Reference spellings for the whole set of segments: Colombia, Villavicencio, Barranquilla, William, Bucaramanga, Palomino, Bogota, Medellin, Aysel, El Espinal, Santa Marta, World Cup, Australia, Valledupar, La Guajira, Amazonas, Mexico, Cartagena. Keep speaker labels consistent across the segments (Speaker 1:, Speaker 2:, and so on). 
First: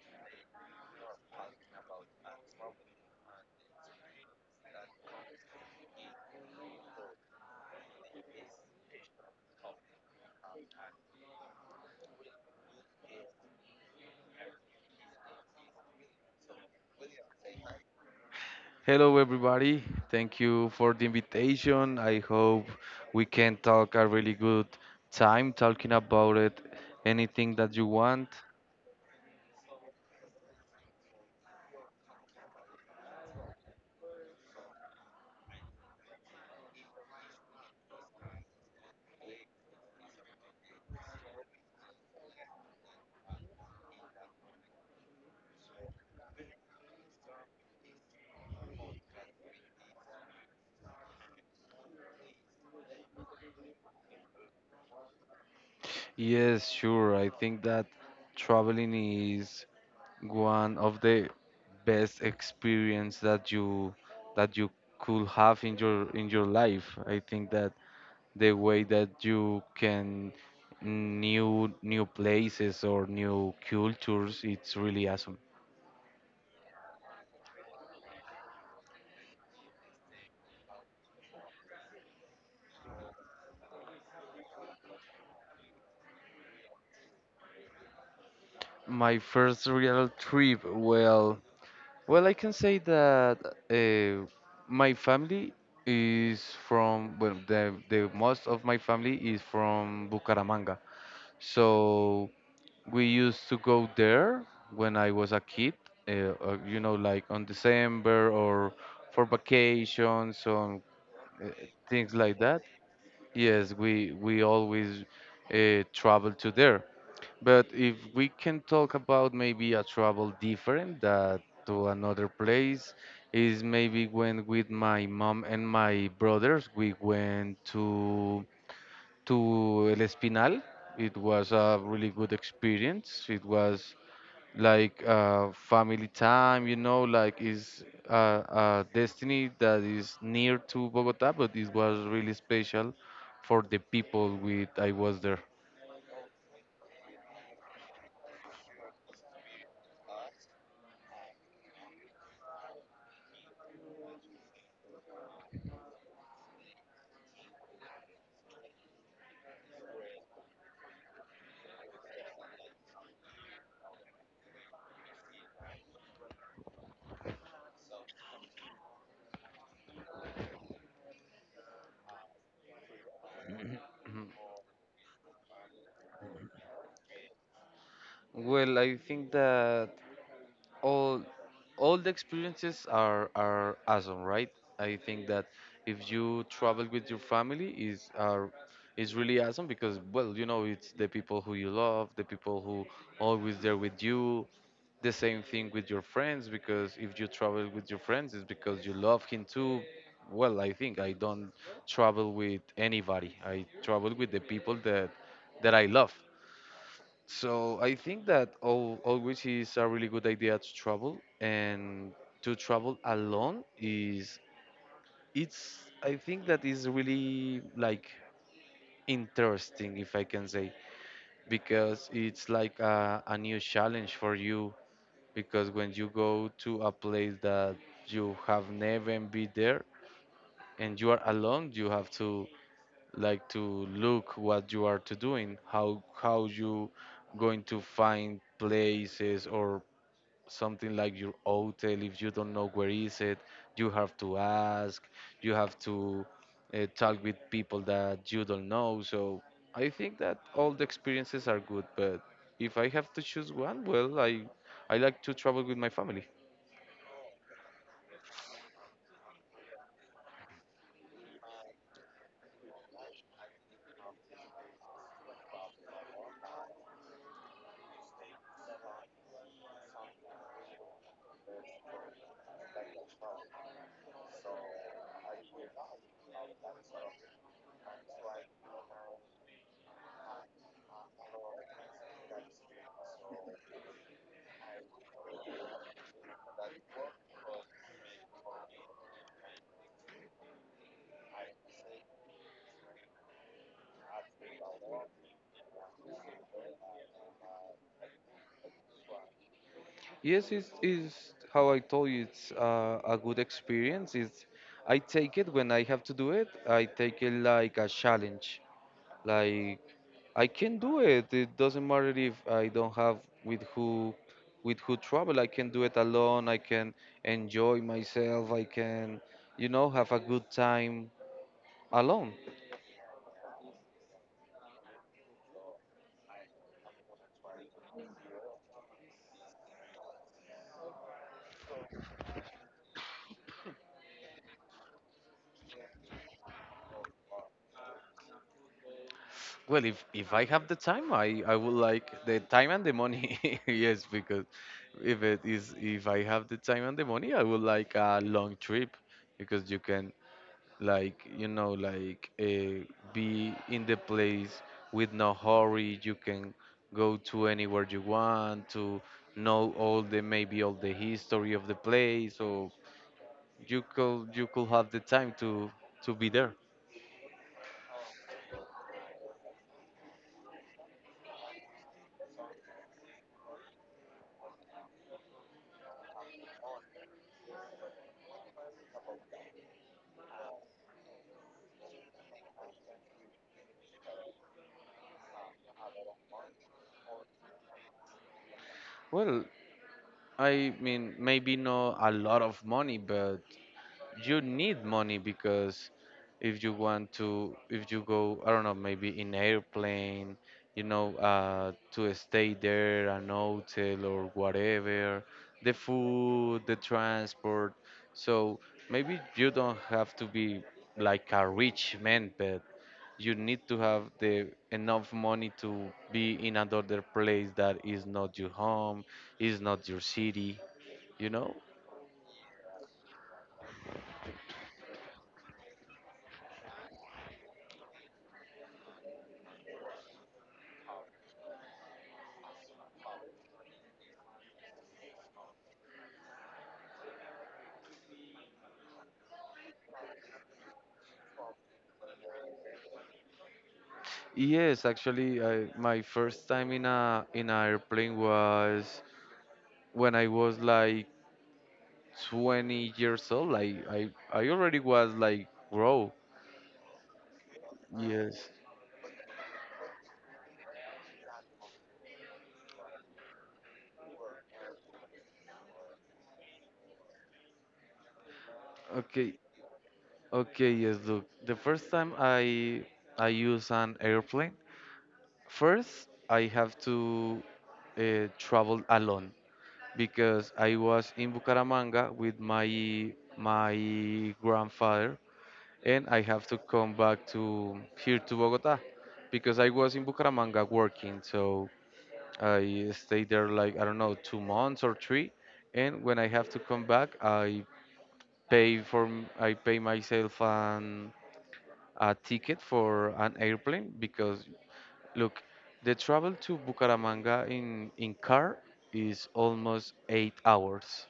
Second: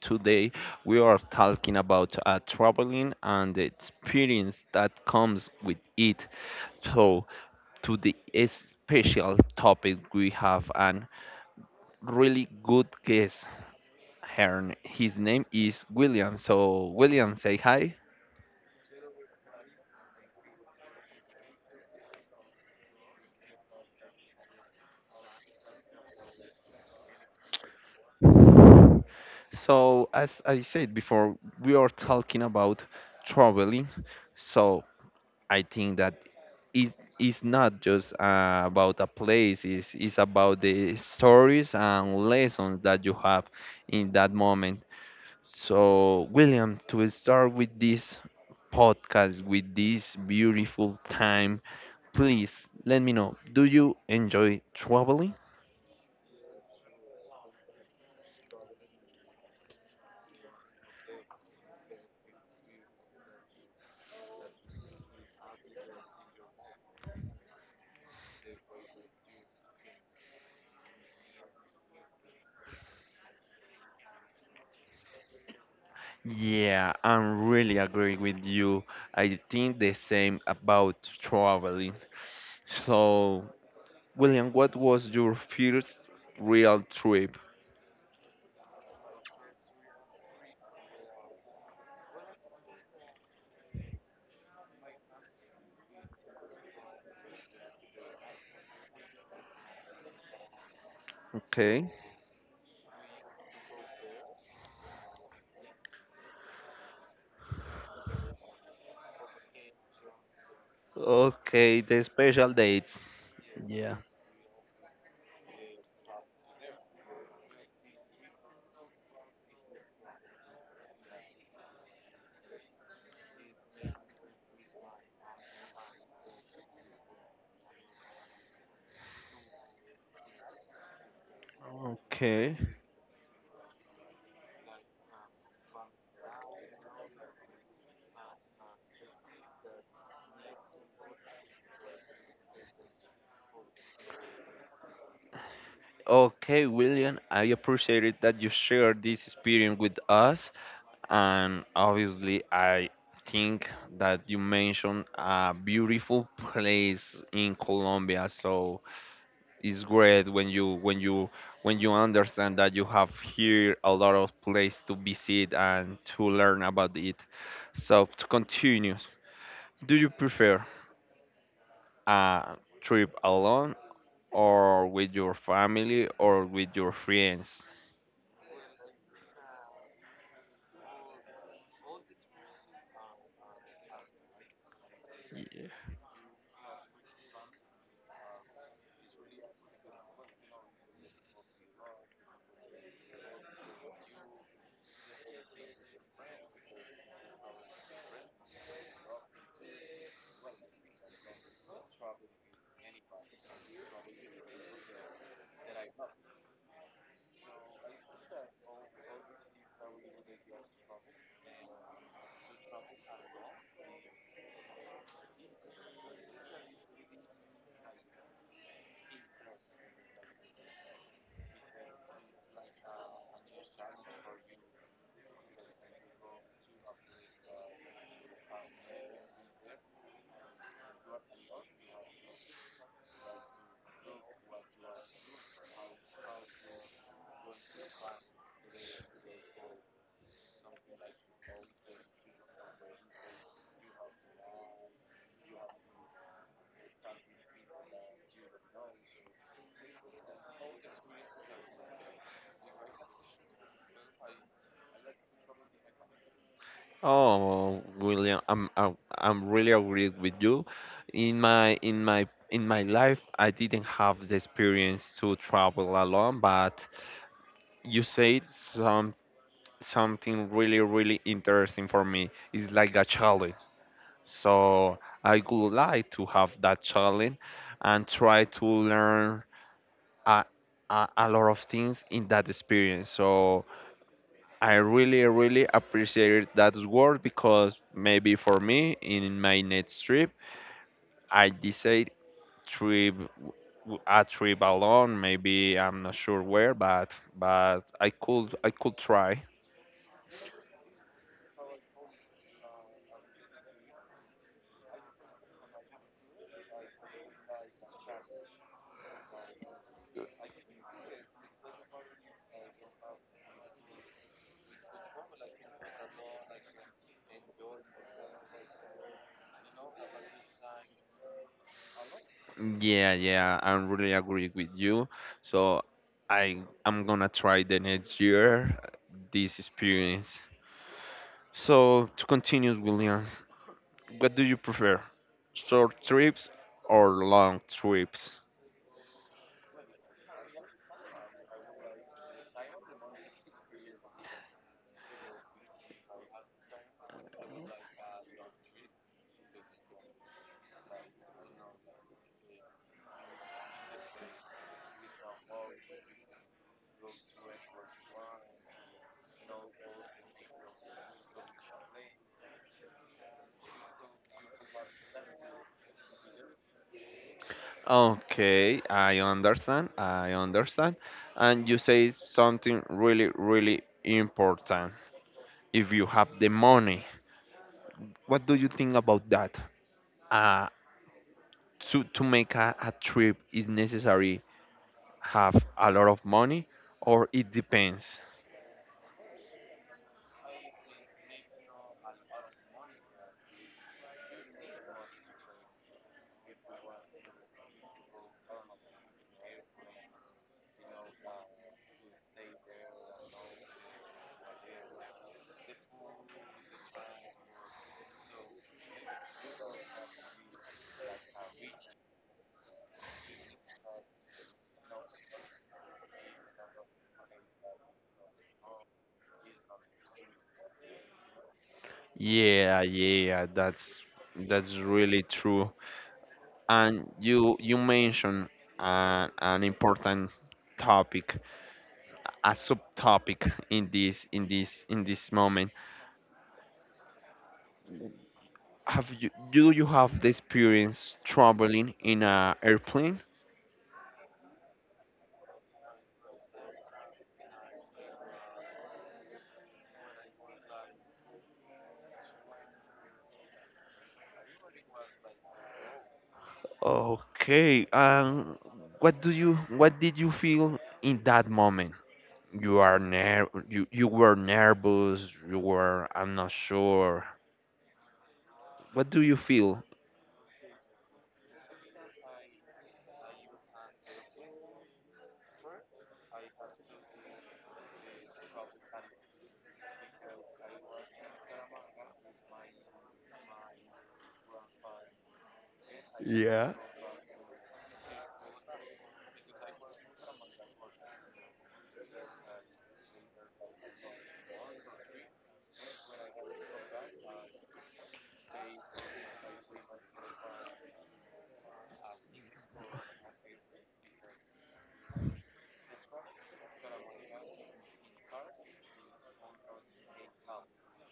Speaker 1: Today we are talking about traveling and the experience that comes with it. So, to the special topic, we have an really good guest here. His name is William. So, William, say hi.
Speaker 2: Hello, everybody. Thank you for the invitation. I hope we can talk a really good time talking about it. Anything that you want.
Speaker 1: So, as I said before, we are talking about traveling. So, I think that it is not just about a place. It's about the stories and lessons that you have in that moment. So, William, to start with this podcast, with this beautiful time, please let me know. Do you enjoy traveling?
Speaker 2: Yes, sure. I think that traveling is one of the best experience that you could have in your life. I think that the way that you can new places or new cultures, it's really awesome.
Speaker 1: Yeah, I am really agree with you. I think the same about traveling. So, William, what was your first real trip?
Speaker 2: My first real trip, well, I can say that uh, my family is from, well, the most of my family is from Bucaramanga.
Speaker 1: Okay.
Speaker 2: So we used to go there when I was a kid, uh, you know, like on December or for vacations on uh,
Speaker 1: Okay, the
Speaker 2: things like
Speaker 1: special
Speaker 2: that.
Speaker 1: dates.
Speaker 2: Yes,
Speaker 1: Yeah.
Speaker 2: we always travel to there. But if we can talk about maybe a travel different that to another place is maybe when with my mom and my brothers we went to El Espinal. It was a really good
Speaker 1: Okay.
Speaker 2: experience. It was like family time, you know, like is a destiny that is near to Bogota, but it was really special for the people with I was there.
Speaker 1: Okay, William, I appreciate it that you shared this experience with us. And obviously, I think that you mentioned a beautiful place in Colombia. So it's great when you when you when you understand that you have here a lot of place to visit and to learn about it. So to continue, do you prefer a trip alone, or with your family or with your friends?
Speaker 2: Well, I think that all all the experiences are awesome, right? I think that
Speaker 1: Yeah.
Speaker 2: if you travel with your family is really awesome because, well, you know, it's the people who you love, the people who always there with you. The same thing with your friends, because if you travel with your friends, it's because you love him too. Well, I think I don't travel with anybody. I travel with the people that I love. So I think that al always is a really good idea to travel. And to travel alone is it's, I think that is really like interesting, if I can say, because it's like a new challenge for you, because when you go to a place that you have never been there and you are alone, you have to like to look what you are to doing, how you going to find places or something like your hotel. If you don't know where is it, you have to ask, you have to talk with people that you don't know. So I think that all the experiences are good, but if I have to choose one, well, I like to travel with my family.
Speaker 1: Oh, William, I'm really agreed with you. In my in my life, I didn't have the experience to travel alone, but you said something really really interesting for me. It's like a challenge. So I would like to have that challenge and try to learn a, a lot of things in that experience. So I really, really appreciate that word because maybe for me in my next trip, I decide trip a trip alone. Maybe I'm not sure where, but I could try.
Speaker 2: Yes, it's how I told you, it's a good experience. It's, I take it when I have to do it, I take it like a challenge. Like I can do it. It doesn't matter if I don't have with who with who travel. I can do it alone. I can enjoy myself. I can, you know, have a good time alone.
Speaker 1: Yeah, I really agree with you. So I'm gonna try the next year this experience. So to continue, William, what do you prefer, short trips or long trips?
Speaker 2: Well, if I have the time, I would like the time and the money. Yes, because if it is if I have the time and the money, I would like a long trip, because you can like, you know, like be in the place with no hurry. You can go to anywhere you want to know all the, maybe all the history of the place, or you could have the time to be there.
Speaker 1: Okay, I understand. I understand. And you say something really, really important. If you have the money, what do you think about that? Uh, to make a trip is necessary have a lot of money or it depends.
Speaker 2: Well, I mean, maybe not a lot of money, but you need money, because if you want to, if you go, I don't know, maybe in airplane, you know, to stay there an hotel or whatever, the food, the transport. So maybe you don't have to be like a rich man, but you need to have the enough money to be in another place that is not your home, is not your city, you know.
Speaker 1: Yeah, that's really true. And you mentioned an important topic, a subtopic in this in this moment. Have you Do you have the experience traveling in an airplane?
Speaker 2: Yes, actually, I, my first time in a in an airplane was when I was like 20 years old. Like I already was like grow.
Speaker 1: Okay,
Speaker 2: Wow. Yes.
Speaker 1: what do you what did you feel in that moment? You are ner you were nervous, you were I'm not sure. What do
Speaker 2: Okay.
Speaker 1: you feel?
Speaker 2: Okay. Yes. Look, the first time I use an airplane, first I have to travel alone because I was in Bucaramanga with my grandfather, and I have to
Speaker 1: Yeah.
Speaker 2: come back to here to Bogota because I was in Bucaramanga working. So I stayed there like, I don't know, 2 months or three, and when I have to come back, I I pay myself an a ticket for an airplane. Because look, the travel to Bucaramanga in car is almost 8 hours.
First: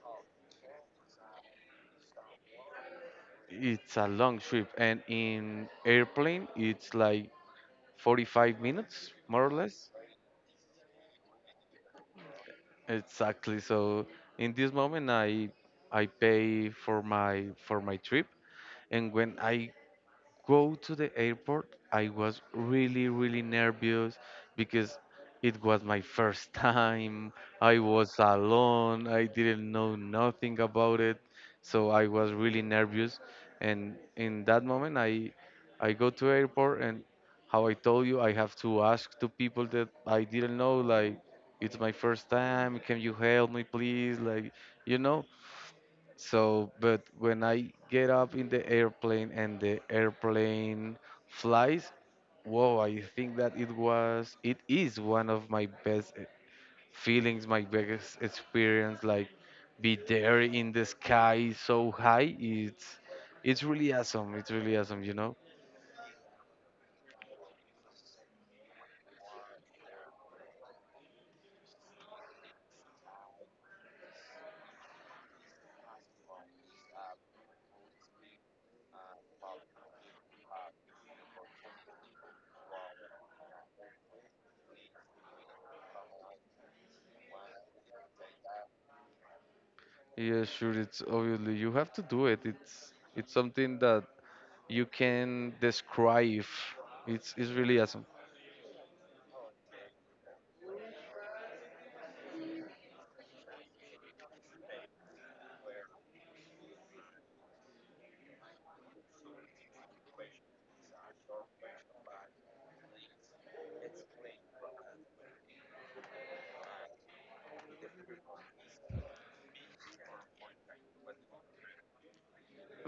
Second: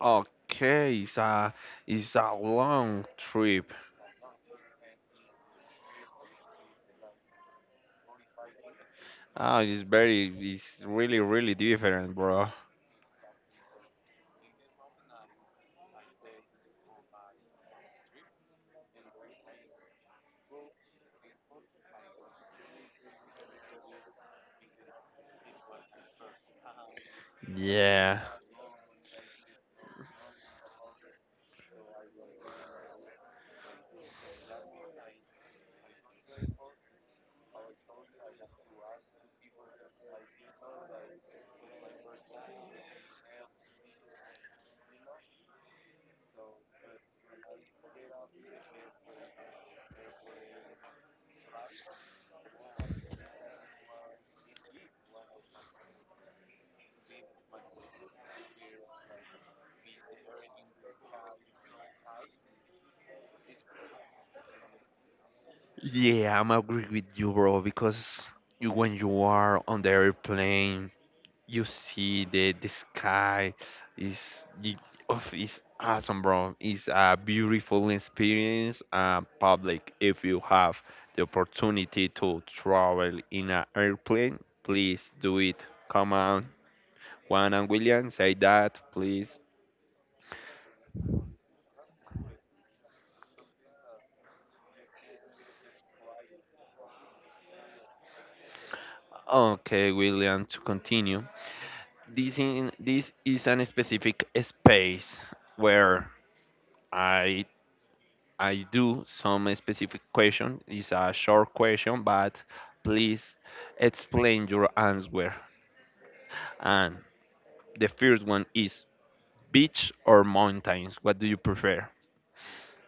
Speaker 1: Okay, it's a long trip.
Speaker 2: It's a long trip, and in airplane it's like 45 minutes, more or
Speaker 1: Ah, it's
Speaker 2: less.
Speaker 1: very it's really really different, bro.
Speaker 2: Exactly. So in this moment, I pay for my trip, and when I go to the airport, I was really, really nervous, because it was my first time. I was
Speaker 1: Yeah.
Speaker 2: alone. I didn't know nothing about it. So I was really nervous. And in that moment, I go to airport and, how I told you, I have to ask to people that I didn't know, like, it's my first time. Can you help me, please? Like, you know. So, but when I get up in the airplane and the airplane flies, whoa, I think that it is one of my best feelings, my biggest experience. Like, be there in the sky so high, it's really awesome. It's really awesome, you know?
Speaker 1: Yeah, I'm agree with you, bro, because you, when you are on the airplane, you see the sky is it, oh, it's awesome, bro. It's a beautiful experience. Public, if you have the opportunity to travel in an airplane, please do it. Come on, Juan and William, say that, please.
Speaker 2: Yeah, sure. It's obviously you have to do it. It's something that you can describe. It's really awesome.
Speaker 1: Okay, William, to continue. This in this is an specific space where I I do some specific question. It's a short question, but please explain your answer. And the first one is beach or mountains. What do you prefer?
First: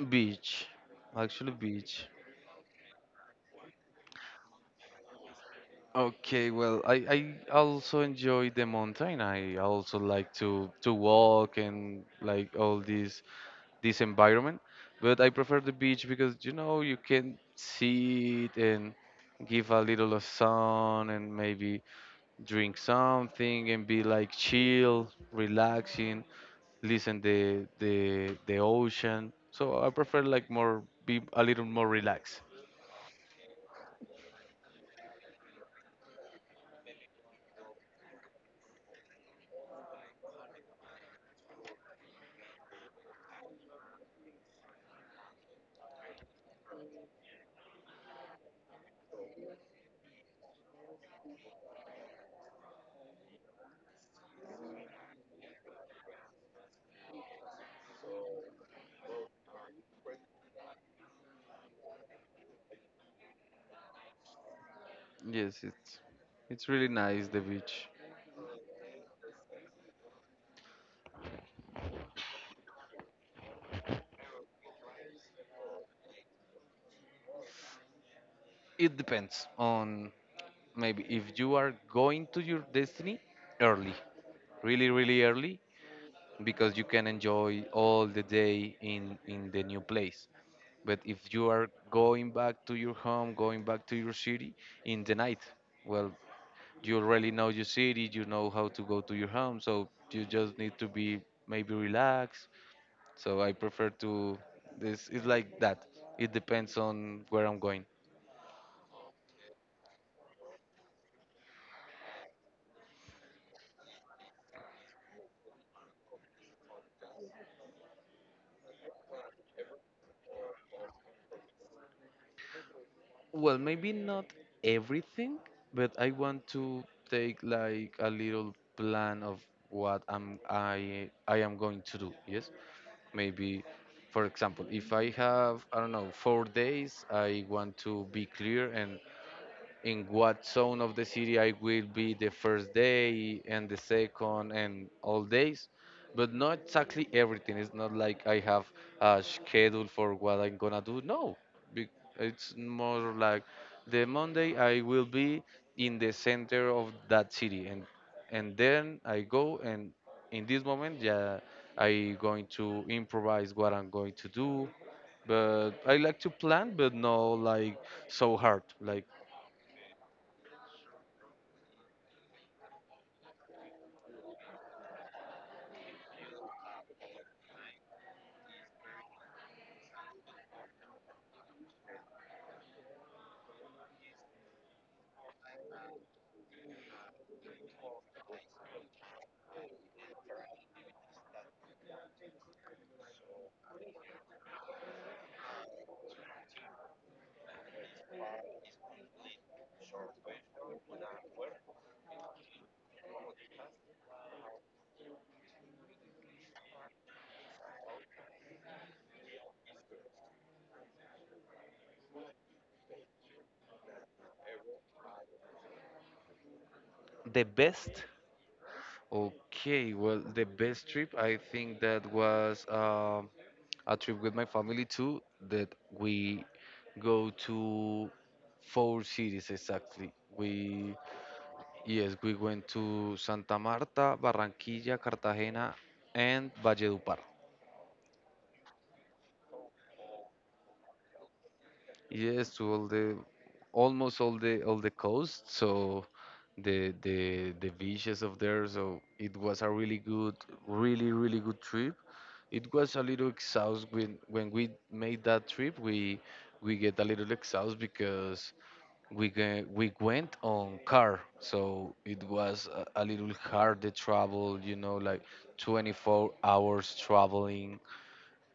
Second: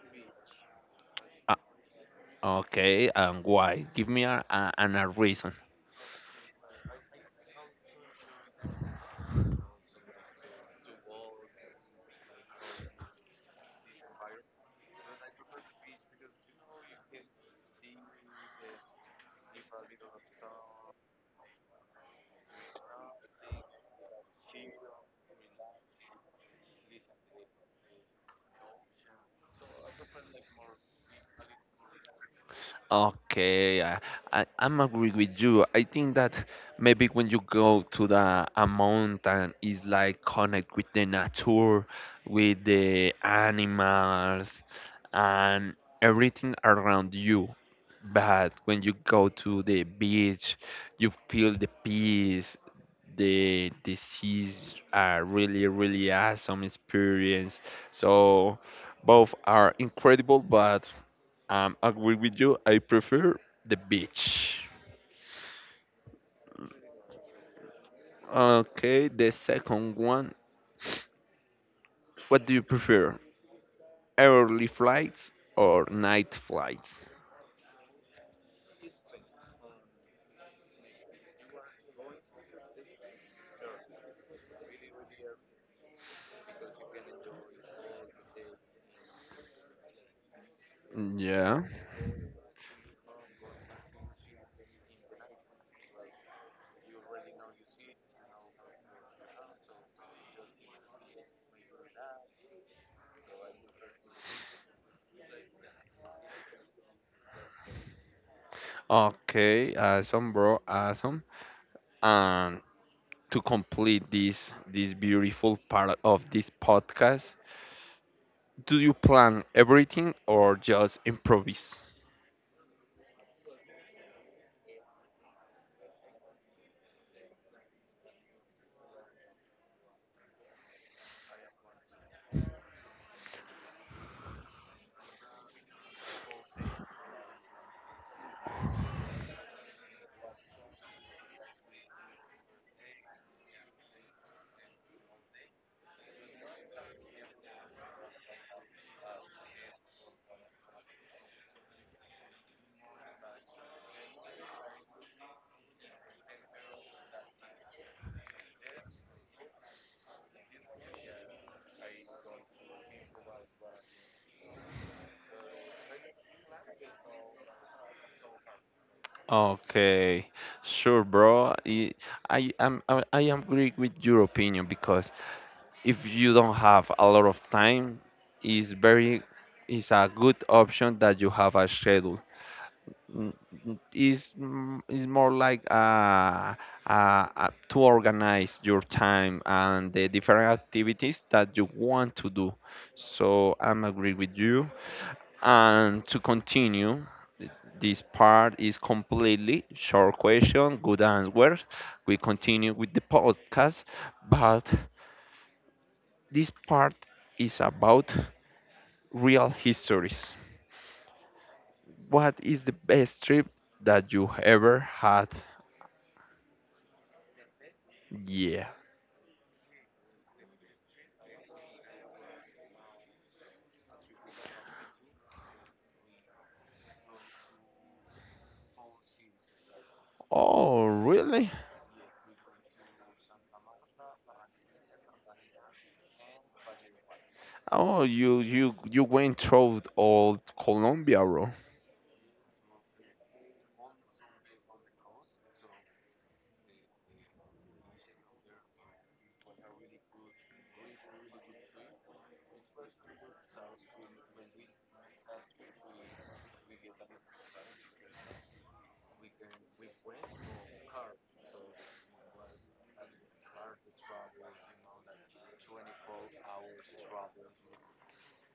Speaker 2: Beach, actually
Speaker 1: Uh,
Speaker 2: beach.
Speaker 1: okay, and why? Give me a reason.
Speaker 2: Okay, well, I also enjoy the mountain. I also like to walk and like all this environment, but I prefer the beach because, you know, you can sit and give a little of sun, and maybe drink something and be like chill, relaxing, listen the ocean. So I prefer like more be a little more relaxed.
Speaker 1: Okay, I I'm agree with you. I think that maybe when you go to the a mountain, it's like connect with the nature, with the animals, and everything around you. But when you go to the beach, you feel the peace the this is a really really awesome experience. So both are incredible, but I agree with you. I prefer the beach.
Speaker 2: Yes, it's really nice the beach.
Speaker 1: Okay, the second one, what do you prefer, early flights or night flights?
Speaker 2: It depends on, maybe if you are going to your destiny early, really, really early, because you can enjoy all the day in the new place. But if you
Speaker 1: Yeah.
Speaker 2: are going back to your home, going back to your city in the night, well, you already know your city, you know how to go to your home, so you just need to be maybe relaxed. So I prefer to this. Is like that. It depends on where I'm going.
Speaker 1: Okay, awesome, bro, awesome. And to complete this beautiful part of this podcast, do you plan everything or just improvise?
Speaker 2: Well, maybe not everything, but I want to take like a little plan of what I am going to do. Yes, maybe, for example, if I have, I don't know, 4 days, I want to be clear and in what zone of the city I will be the first day and the second and all days, but not exactly everything. It's not like I have a schedule for what I'm gonna do. No, Be- it's more like the Monday I will be in the center of that city, and then I go, and in this moment, yeah, I going to improvise what I'm going to do. But I like to plan, but no like so hard. Like,
Speaker 1: Okay, sure, bro. I I am agree with your opinion because if you don't have a lot of time, it's very it's a good option that you have a schedule. Mm, mm, it's mm, it's more like to organize your time and the different activities that you want to do. So I'm agree with you. And to continue, th- this part is completely short question, good answers. We continue with the podcast, but this part is about real histories. What is the best trip that you ever had?
Speaker 2: the best?
Speaker 1: Yeah.
Speaker 2: Okay, well, the best trip I think that was a trip with my family too, that we go to four cities exactly.
Speaker 1: Oh,
Speaker 2: We,
Speaker 1: really?
Speaker 2: yes, we went to Santa Marta, Barranquilla, Cartagena, and Valledupar.
Speaker 1: Oh, you you went through all Colombia, bro.
Speaker 2: Yes, to all the almost all the coast, so the beaches of there, so it was a really good, really really good trip. It was a little exhaust when we made that trip. We get a little exhaust because we went on car, so it was a little hard the travel, you know, like 24 hours traveling.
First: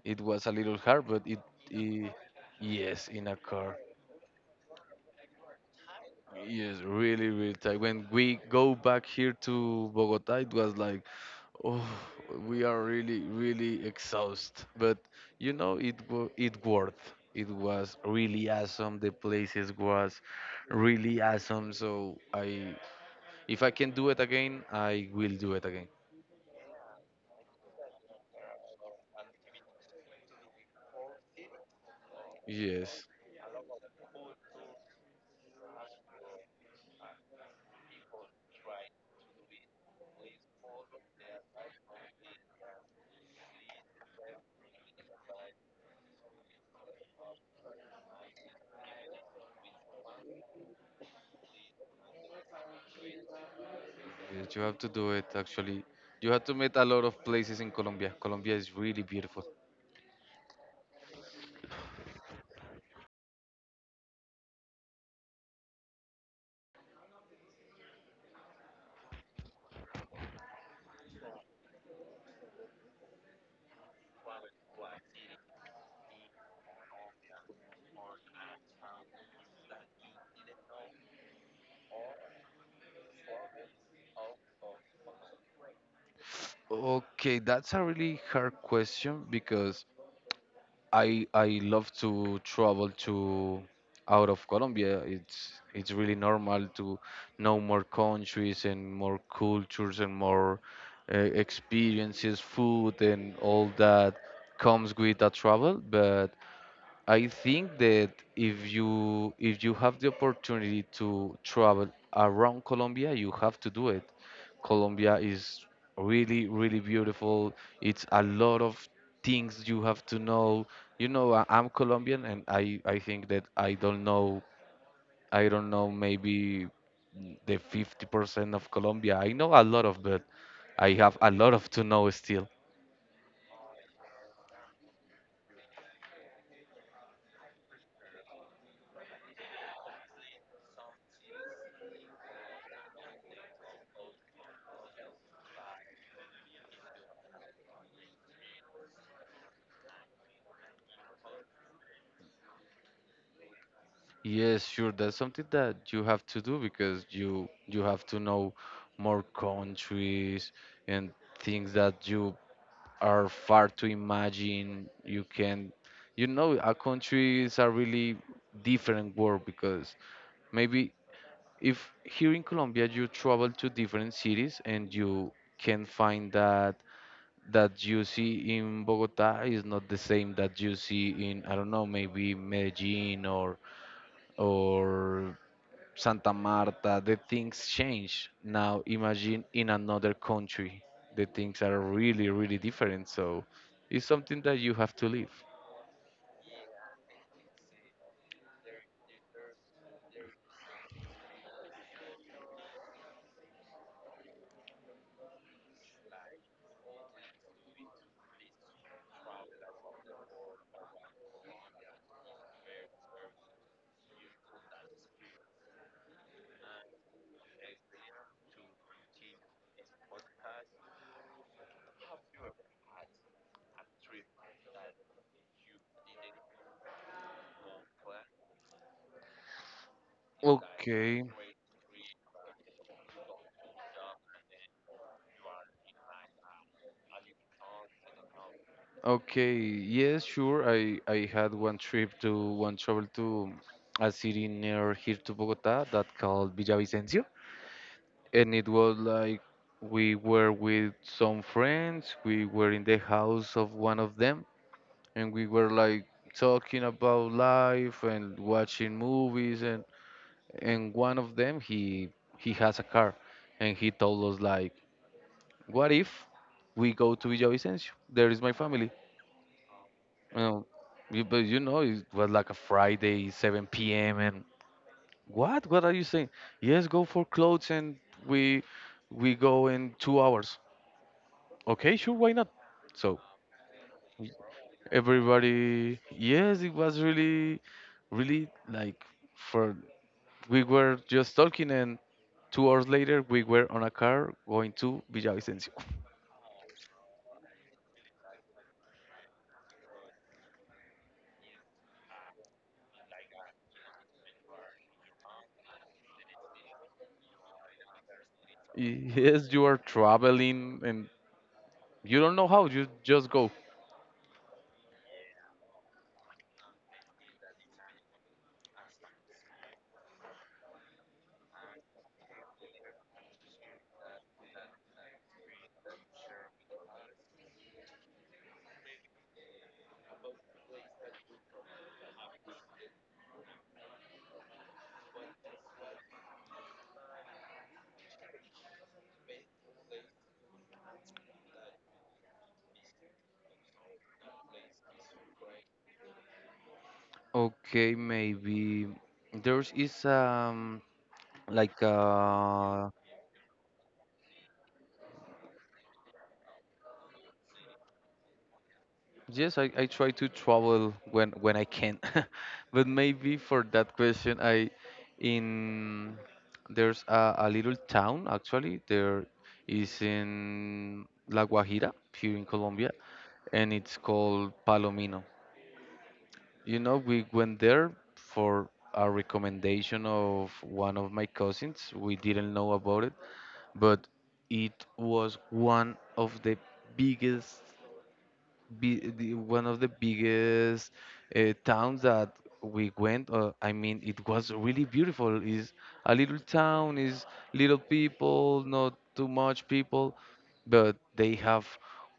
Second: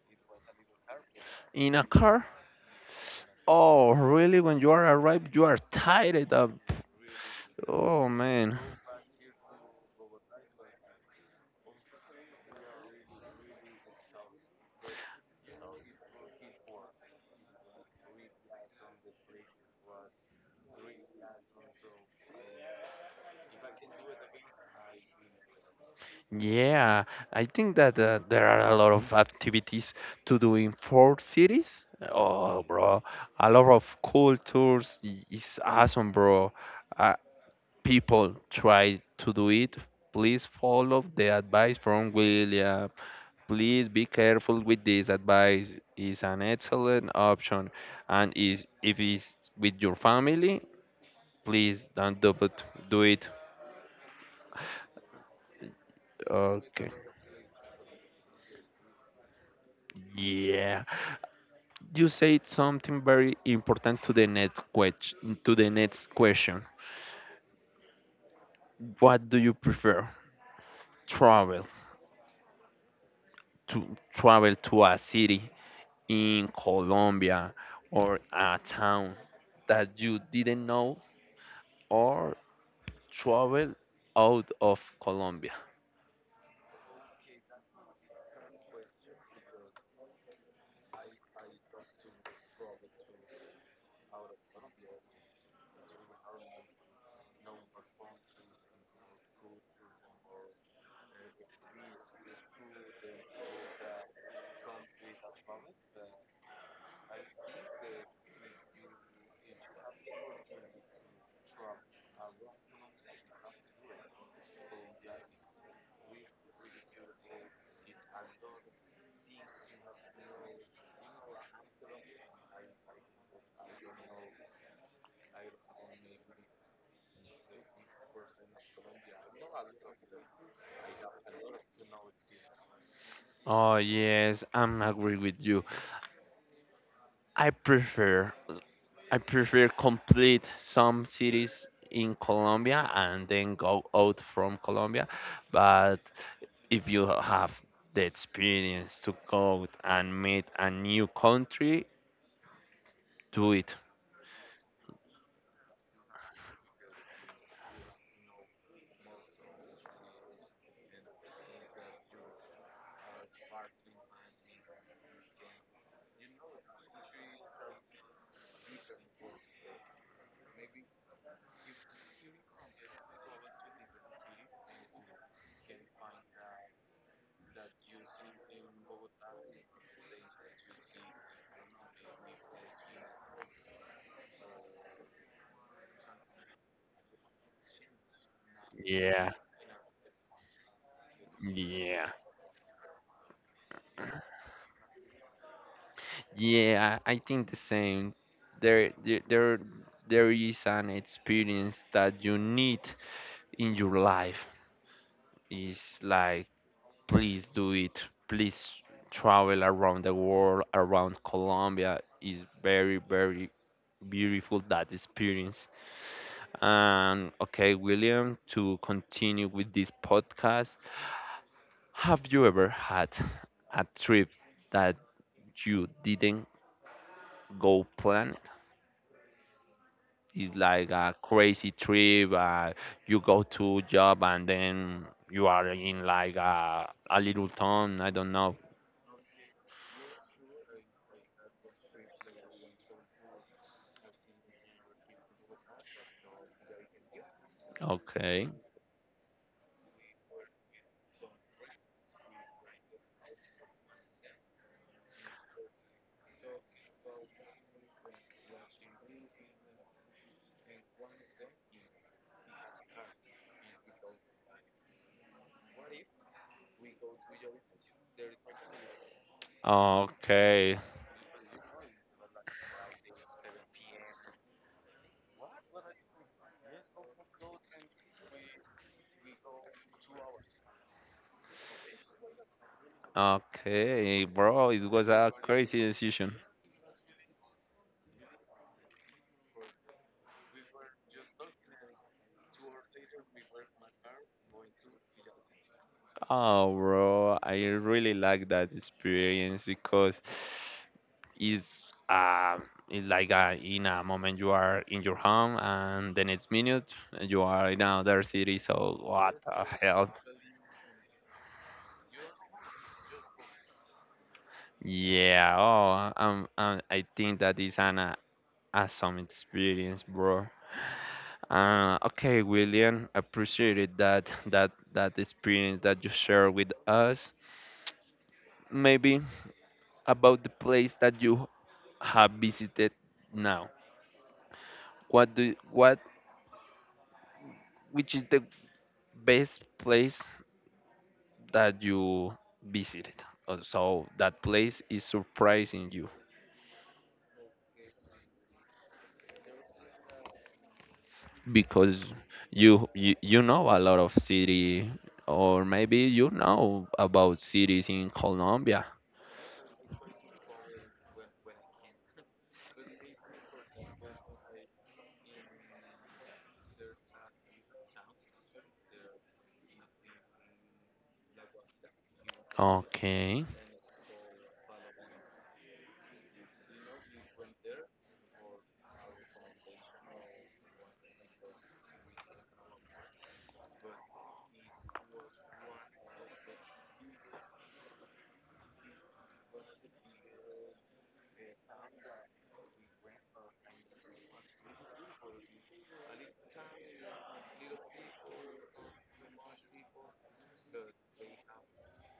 Speaker 2: It was a little hard, but it,
Speaker 1: In a
Speaker 2: it
Speaker 1: car?
Speaker 2: yes, in a car.
Speaker 1: Oh, really? When you are arrived, you are tired of.
Speaker 2: Yes, really, really tight. When
Speaker 1: Oh
Speaker 2: we
Speaker 1: man.
Speaker 2: go back here to Bogota, it was like, oh, we are really, really exhausted. But you know, it worth. It was really awesome. The places was really awesome. So I, if I can do it again, I will do it again.
Speaker 1: Yeah, I think that there are a lot of activities to do in four cities. Oh, bro,
Speaker 2: Yes,
Speaker 1: a lot of cool tours is awesome, bro. Uh, People try to do it. Please follow the advice from William. Please be careful with this advice. It's an excellent option, and is if it's with your family, please don't do it. Do it.
Speaker 2: yes, you have to do it. Actually, you have to meet a
Speaker 1: Okay.
Speaker 2: lot of places in Colombia. Colombia is really beautiful.
Speaker 1: Yeah. You said something very important to the next question. To the next question, what do you prefer? Travel to Travel to a city in Colombia or a town that you didn't know, or travel out of Colombia.
Speaker 2: Okay, that's a really hard question, because I love to travel to out of Colombia. It's really normal to know more countries and more cultures and more experiences, food and all that comes with that travel. But I think that, if you have the opportunity to travel around Colombia, you have to do it. Colombia is really, really beautiful. It's a lot of things you have to know. You know, I, I'm Colombian, and I think that I don't know, I don't know maybe the 50% of Colombia. I know a lot of, but I have a lot of to know.
Speaker 1: Oh yes, I'm agree with you. I prefer I prefer complete some cities in Colombia and then go out from Colombia, but if you have the experience to go and meet a new country, do it.
Speaker 2: Yes, sure. That's something that you have to do, because you have to know more countries and things that you are far to imagine. You can. A country is a really different world, because maybe if here in Colombia you travel to different cities, and you can find that that you see in Bogota is not the same that you see in, I don't know, maybe Medellin or Santa Marta. The things change. Now
Speaker 1: Yeah,
Speaker 2: imagine, in another country, the things are
Speaker 1: yeah,
Speaker 2: really, really different. So it's something that you have to live.
Speaker 1: yeah. I think the same. There, there, there there is an experience that you need in your life. It's like, please do it. Please travel around the world, around Colombia. Is very, very beautiful that experience. And okay, William, to continue with this podcast, have you ever had a trip that you didn't go planned? It's like a
Speaker 2: Okay,
Speaker 1: crazy trip. You go to job and then you are in like a little town. I don't know.
Speaker 2: okay, yes, sure. I had one travel to a city near here to Bogota that called Villavicencio,
Speaker 1: Okay.
Speaker 2: and it was like, we were with some friends. We were in the house of one of them, and we were like talking about life and watching movies and one of them, he has a car, and he told us like, what if we go to Villavicencio, there is my family. Um,
Speaker 1: Okay.
Speaker 2: you, but you know It was like a Friday 7 p.m. and, what are you saying? Yes, go for clothes. And we we go in 2 hours. Okay, sure, why not? So
Speaker 1: Okay, bro, it was a crazy
Speaker 2: everybody,
Speaker 1: decision.
Speaker 2: yes, it was really, really like, for we were just talking, and 2 hours later, we were on a car going to Villavicencio.
Speaker 1: Oh, bro, I really like that experience because is um it's like in a moment you are in your home and the next minute you are in another city, so what
Speaker 2: Yes,
Speaker 1: the
Speaker 2: you are
Speaker 1: hell.
Speaker 2: traveling, and you don't know how. You just go.
Speaker 1: Yeah. Oh, I think that is an awesome experience, bro. Okay, William, appreciated that experience that you share with us. Maybe about the place that you have visited now, what do what which is the best place that you visited. So that place is surprising you
Speaker 2: Okay, maybe there is like
Speaker 1: because you you know a lot of city or maybe you know about cities in Colombia.
Speaker 2: yes, I try to travel when I can, but maybe for that question, I in there's a little town, actually there is in La Guajira here in Colombia,
Speaker 1: Okay.
Speaker 2: and it's called Palomino. You know, we went there for a recommendation of one of my cousins. We didn't know about it, but it was one of the biggest, one of the biggest towns that we went. I mean, it was really beautiful. Is a little town, is little people, not too much people, but they have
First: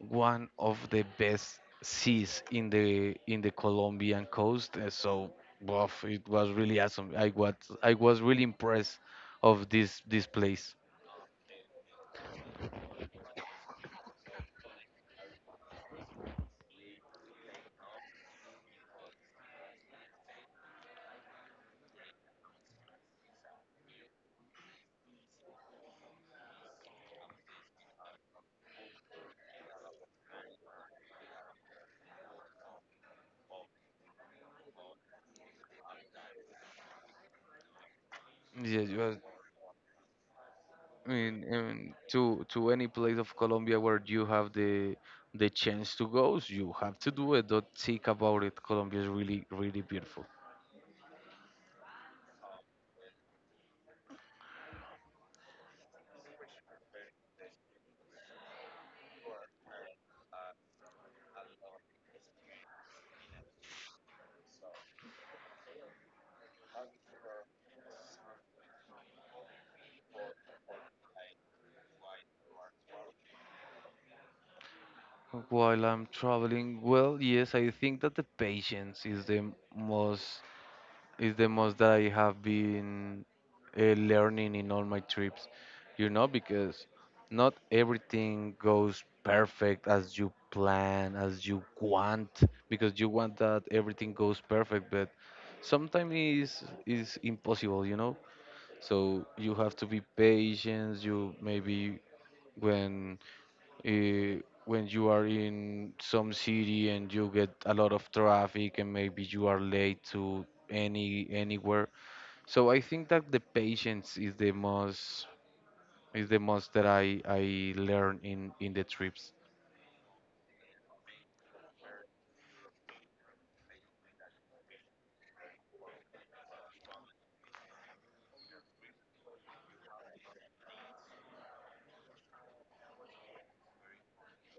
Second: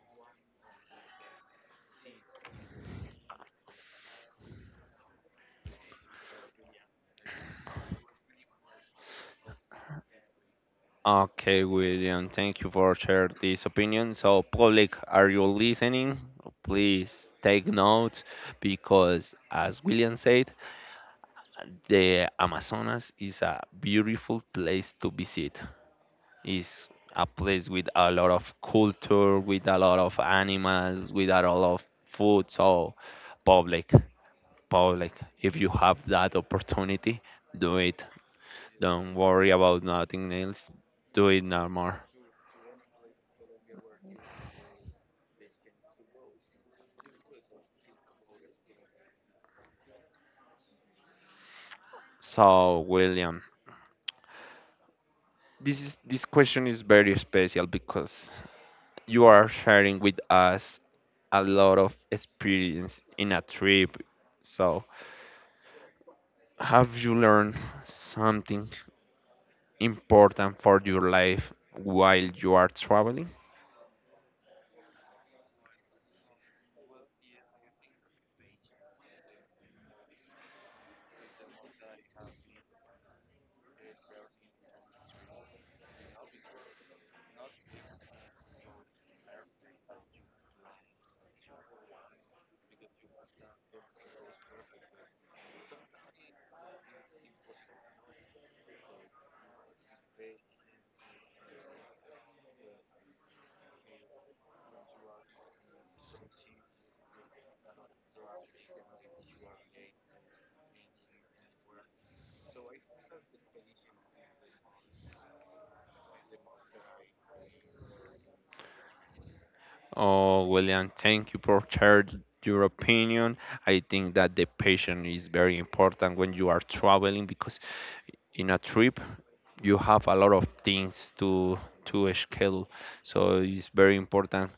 Speaker 2: one of the best seas in the Colombian coast. So, woof, it was really awesome. I was really impressed of this place.
Speaker 1: Okay, William, thank you for sharing this opinion. So, public, are you listening? Please take note because, as William said, the Amazonas is a beautiful place to visit. Is a place with a lot of culture, with a lot of animals, with a lot of food. So, public, public. If you have that opportunity, do it.
Speaker 2: Yes,
Speaker 1: Don't worry about nothing else. Do
Speaker 2: in,
Speaker 1: it no
Speaker 2: in
Speaker 1: more.
Speaker 2: to any place of Colombia where you have the chance to go, so you have to do it. Don't think about it. Colombia is really, really beautiful.
Speaker 1: So, William, this question is very special because you are sharing with us a lot of experience in a trip. So, have you learned something important for your life while you are traveling?
Speaker 2: While I'm traveling, well, yes, I think that the patience is the most it's the most that I have been learning in all my trips, because not everything goes perfect as you plan, as you want, because you want that everything goes perfect, but sometimes is impossible. So you have to be patient. You maybe when when you are in some city, and you get a lot of traffic, and maybe you are late to anywhere. So I think that the patience is the most that I learn in the trips.
Speaker 1: Oh, William, thank you for sharing your opinion. I think that the patient is very important when you are traveling because in a trip you have a lot of things to schedule. So it's very important,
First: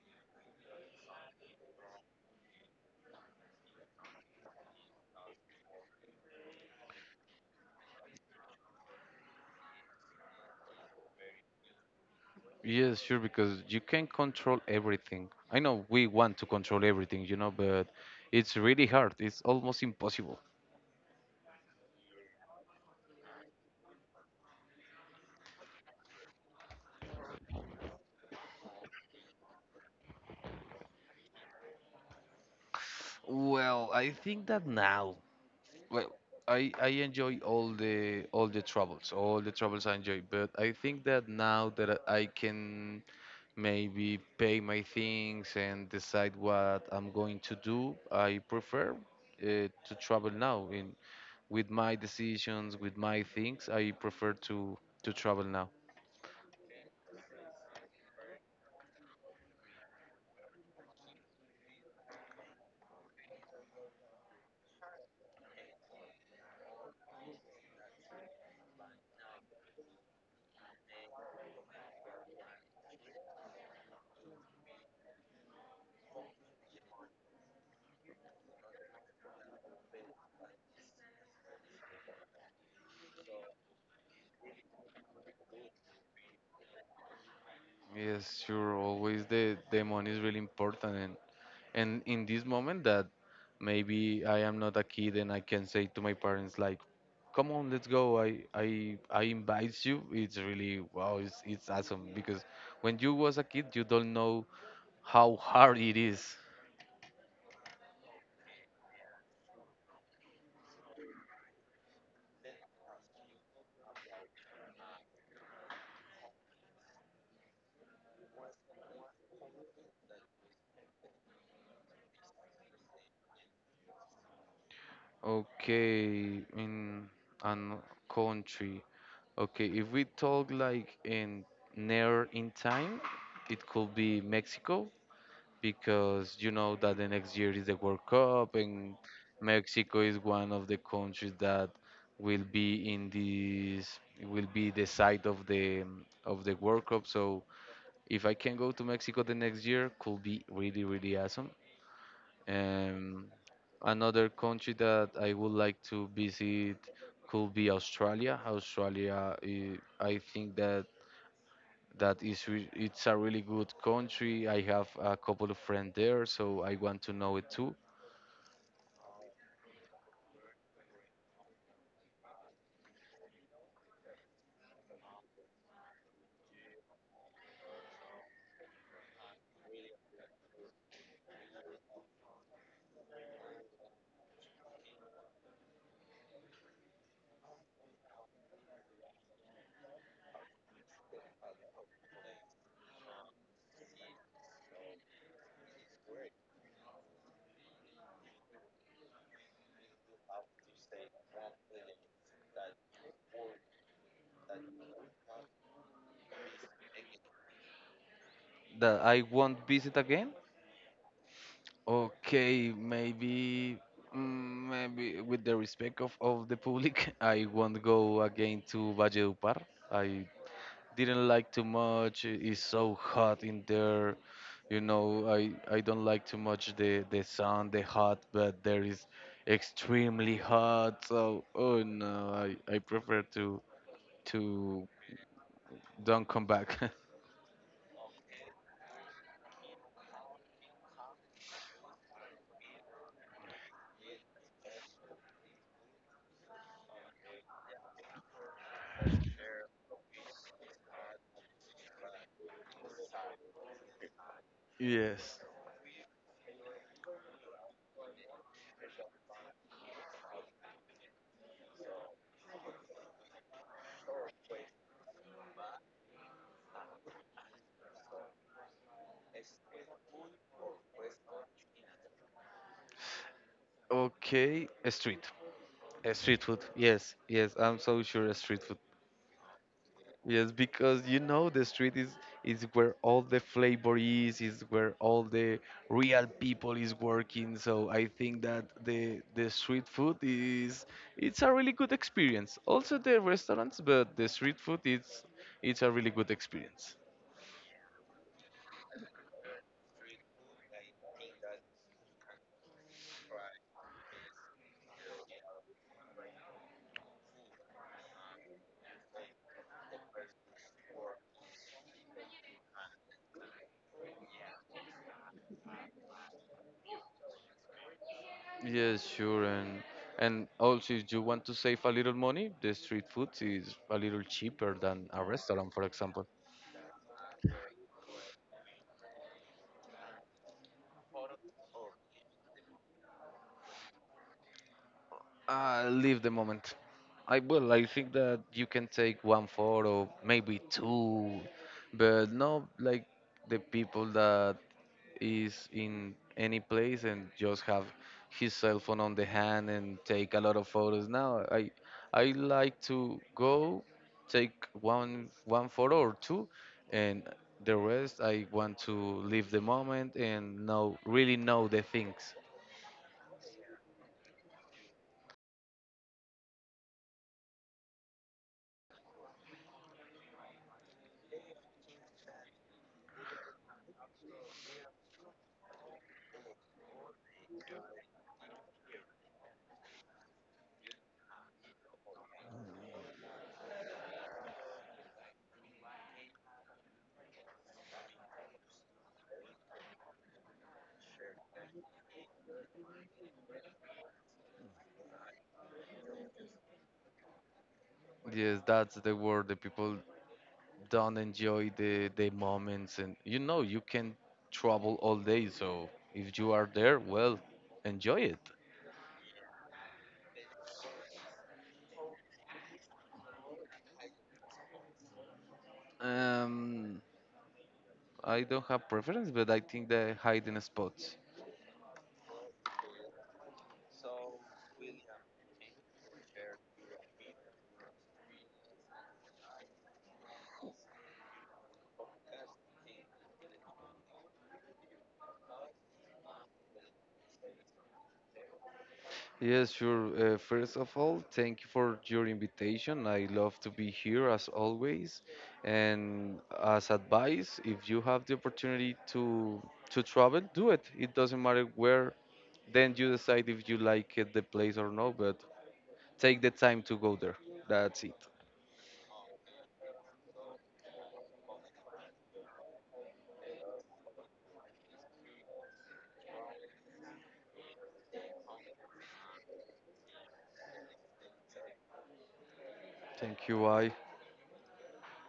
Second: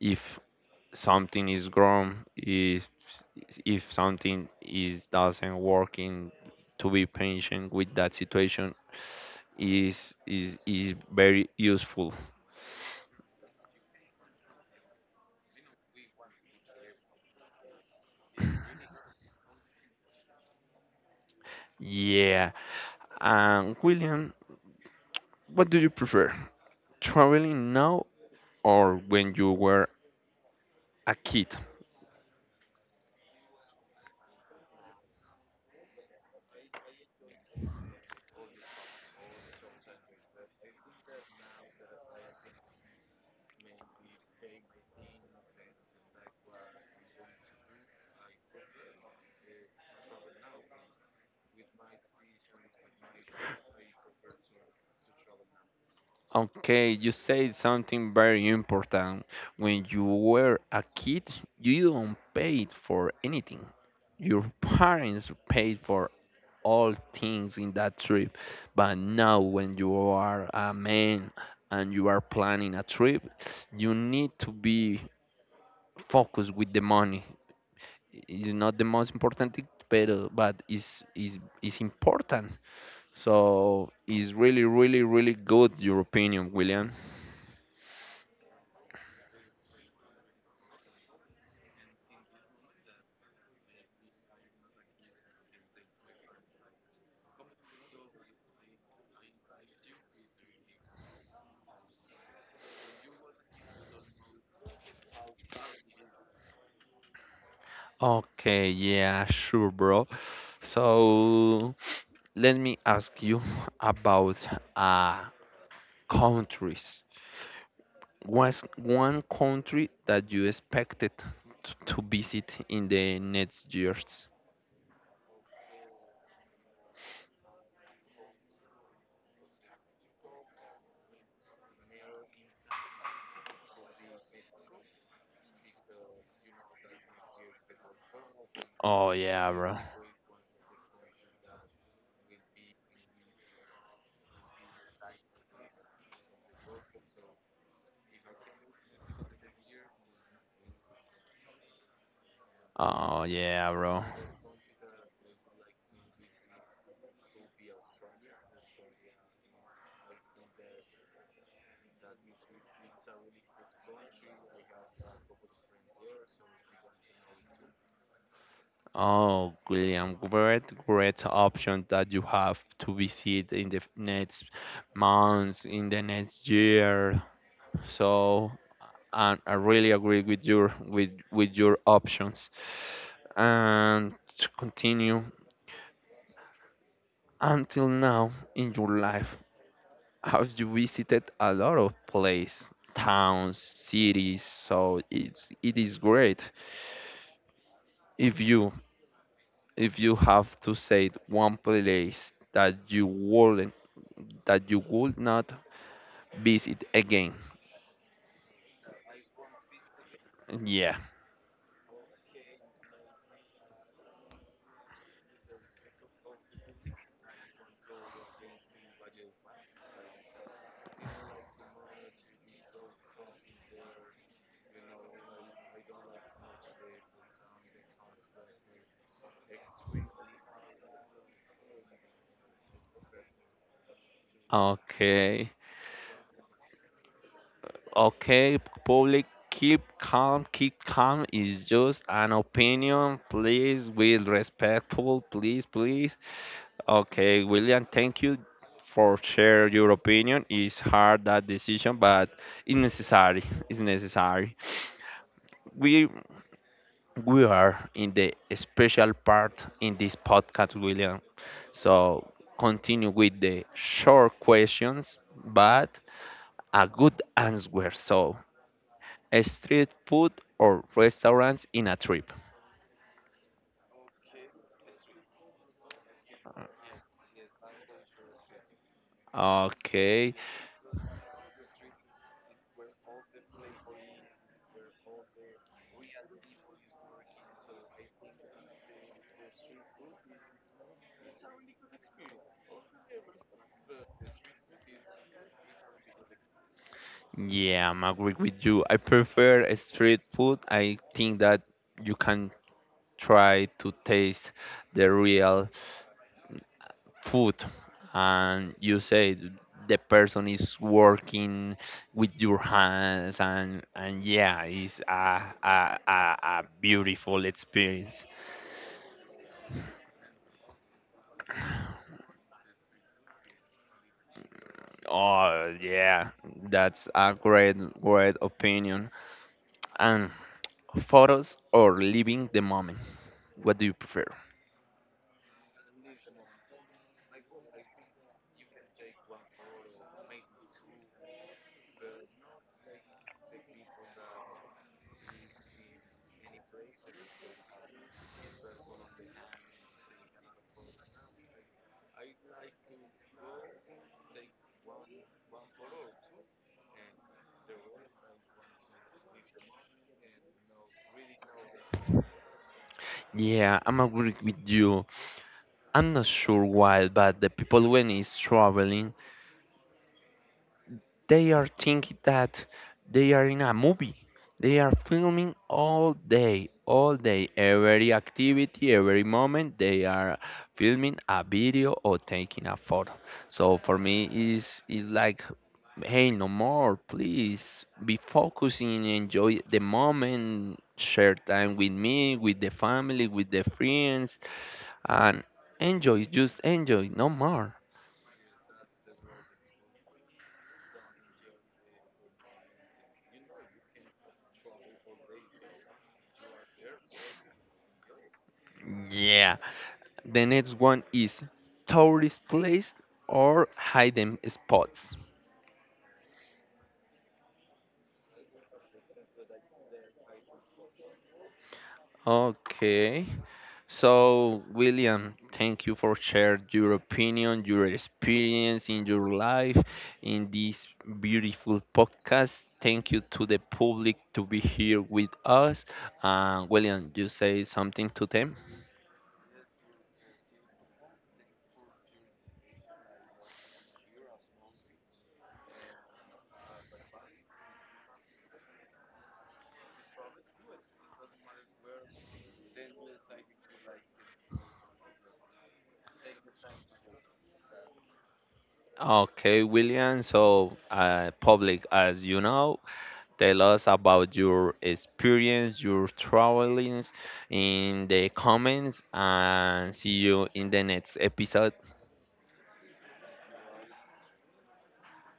Speaker 1: if something is wrong, if something is doesn't working, to be patient with that situation is very useful.
Speaker 2: Yes, sure, because you can control everything. I know we want to control everything, but it's really hard. It's almost impossible.
Speaker 1: Yeah. And William, what do you prefer? Traveling now or when you were a kid?
Speaker 2: Well, I think that now, well, I enjoy all the troubles, all the troubles I enjoy, but I think that now that I can maybe pay my things and decide what I'm going to do. I prefer to travel now. In With my decisions, with my things, I prefer to travel now.
Speaker 1: Okay, you said something very important. When you were a kid, you don't pay for anything. Your parents paid for all things in that trip. But now, when you are a man and you are planning a trip, you need to be focused with the money. Is not the most important thing, pero but is important. So it's really, really, really good your opinion, William.
Speaker 2: Yes, sure. Always the money is really important, and in this moment that, maybe I am not a kid and I can say to my parents like, "Come on, let's go. I invite you." It's really wow. It's awesome because when you was a kid, you don't know how hard it is.
Speaker 1: Okay, yeah, sure, bro. So let me ask you about uh countries. What's one country that you expected to visit in the next years?
Speaker 2: Okay, in an country. Okay, if we talk like, in near in time, it could be Mexico because you know that the next year is the World Cup, and
Speaker 1: Oh yeah, bro.
Speaker 2: Mexico is one of the countries that will be in this will be the site of the World Cup. So if I can go to Mexico the next year, could be really, really awesome.
Speaker 1: Oh
Speaker 2: Um,
Speaker 1: yeah, bro.
Speaker 2: Another country that I would like to visit could be Australia. Australia, I think that it's a really good country. I have a couple of friends there, so I want to know it too.
Speaker 1: Oh, William, great, great option that you have to visit in the next months, in the next year. So, I really agree with your with your options. And to continue, until now in your life, have you visited a lot of place, towns, cities? So it's it is great if you if you have to say one place that you wouldn't that you would not visit again.
Speaker 2: That I won't visit again.
Speaker 1: Yeah.
Speaker 2: Okay, maybe maybe with the respect of the public, I won't go again to Valledupar. I didn't like too much. It's so hot in there. You know, I don't like too much the sun, the hot, but there is extremely hot. So, oh no, I prefer to to
Speaker 1: Okay.
Speaker 2: don't come back.
Speaker 1: Okay, public, keep calm is just an opinion. Please with respectful, please, please. Okay, William, thank you for share your opinion. It's hard that decision, but it's necessary. It's necessary.
Speaker 2: Yes.
Speaker 1: We are in the special part in this podcast, William. So continue with the short questions, but a good answer. So, a street food or restaurants in a trip?
Speaker 2: Okay. A street. A street food. Yes. Yes. I'm so sure a street food.
Speaker 1: Okay,
Speaker 2: Yes, because you know the street is where all the flavor is where all the real people is working. So I think that the street food is it's a really good experience. Also the restaurants, but the street food it's a really good experience.
Speaker 1: yeah, I'm agree with you. I prefer a street food. I think that you can try to taste the real food and you say the person is working with your hands and yeah it's a a beautiful experience.
Speaker 2: Yes, sure, and also if you want to save a little money, the street food is a little cheaper than a restaurant,
Speaker 1: Oh
Speaker 2: for example.
Speaker 1: yeah, that's a great great opinion. And photos or living the moment, what do you prefer?
Speaker 2: Leave the moment. I will. I think that you can take one photo, maybe two, but not like the people that is in any place and just have his cell phone on the hand and take a lot of photos. Now, I like to go take one photo or two, and the rest I want to live the moment and know really know the things.
Speaker 1: Yeah, I'm agree with you. I'm not sure why, but the people when is traveling they are thinking that they are in a movie. They are filming all day, every activity, every moment. They are filming a video or taking a photo. So for me, is like, hey, no more, please. Be focusing, enjoy the moment, share time with me, with the family, with the friends, and enjoy. Just enjoy, no more.
Speaker 2: Yes, that's the word. The people don't enjoy the moments, and you know you can travel all day, so if you are there, well, enjoy it.
Speaker 1: Yeah. The next one is tourist place or hidden spots.
Speaker 2: um I don't have preference, but I think the hiding spots.
Speaker 1: Okay. So, William, thank you for sharing your opinion, your experience in your life, in this beautiful podcast. Thank you to the public to be here with us. William, you say something to them?
Speaker 2: Yes, sure. First of all, thank you for your invitation. I love to be here as always, and as advice, if you have the opportunity to travel, do it. It doesn't matter where. Then you decide if you like it, the place or no, but take the time to go there. That's it.
Speaker 1: Okay, William. So, public, as you know, tell us about your experience, your travelings in the comments, and see you in the next episode.
Speaker 2: Thank you. Bye.